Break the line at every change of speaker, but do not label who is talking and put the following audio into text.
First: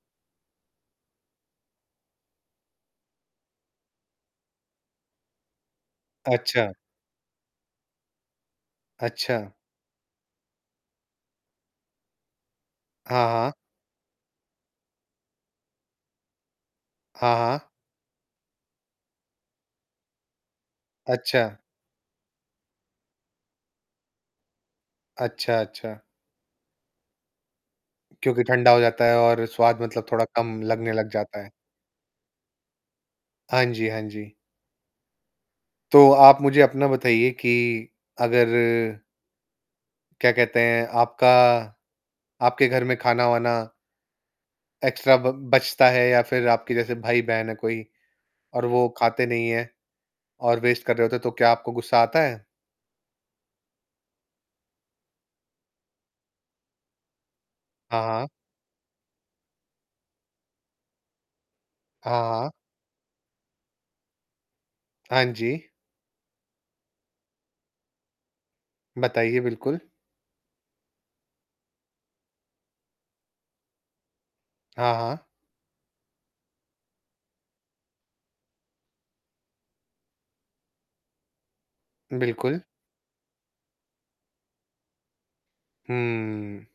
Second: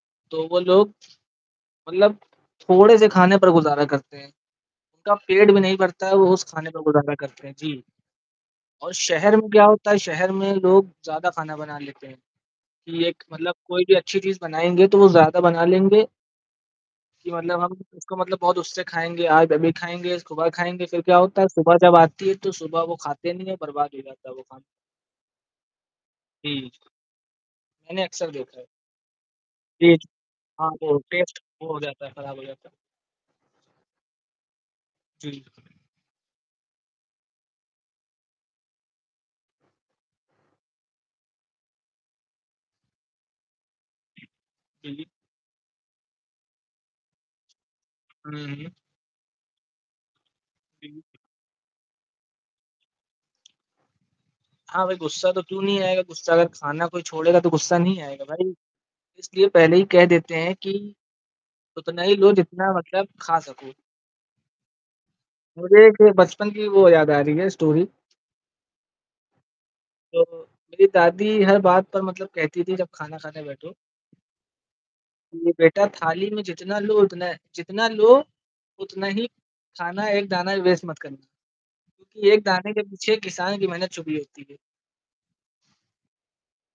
तो वो लोग मतलब थोड़े से खाने पर गुज़ारा करते हैं। उनका पेट भी नहीं भरता है, वो उस खाने
अच्छा।
पर गुज़ारा करते हैं, जी। और शहर में
अच्छा।
क्या होता है, शहर में लोग ज़्यादा खाना बना लेते हैं कि एक
हाँ, हाँ।
मतलब कोई भी अच्छी चीज़ बनाएँगे तो वो ज़्यादा बना लेंगे कि
हाँ,
मतलब
हाँ।
हम उसको मतलब बहुत उससे खाएँगे, आज अभी खाएँगे, सुबह खाएँगे फिर क्या होता है,
अच्छा।
सुबह जब आती है तो सुबह वो खाते नहीं हैं, बर्बाद हो जाता है वो खाना।
अच्छा, अच्छा।
जी, जी। मैंने अक्सर
क्योंकि
देखा है।
ठंडा हो जाता है और स्वाद मतलब
टेस्ट
थोड़ा कम
हाँ,
लगने
वो
लग
टेस्ट,
जाता है।
वो हो जाता है खराब हो जाता है।
हाँ जी, हाँ जी।
जी।
तो आप मुझे अपना बताइए की अगर क्या कहते हैं आपका आपके घर में खाना-वाना
के लिए
एक्स्ट्रा ब बचता है या फिर आपके जैसे भाई-बहन है कोई
हुँ,
और
हुँ।
वो खाते नहीं है और वेस्ट कर
जी।
रहे होते तो क्या आपको गुस्सा आता है?
हाँ भाई, गुस्सा तो क्यों नहीं आएगा, गुस्सा अगर खाना कोई छोड़ेगा तो गुस्सा
हाँ,
नहीं आएगा
हाँ।
भाई। इसलिए पहले ही कह देते हैं कि उतना
हाँ,
ही लो
हाँ।
जितना मतलब खा सको।
हाँ जी।
मुझे बचपन की वो याद आ रही है स्टोरी।
बताइए, बिल्कुल।
जब मेरी दादी हर बात पर मतलब कहती थी जब खाना खाने बैठो
हाँ, हाँ।
कि बेटा थाली में जितना लो उतना है जितना लो उतना ही खाना एक दाना भी वेस्ट मत करना। क्योंकि एक
बिल्कुल।
दाने के पीछे किसान की मेहनत छुपी होती है।
हम्म।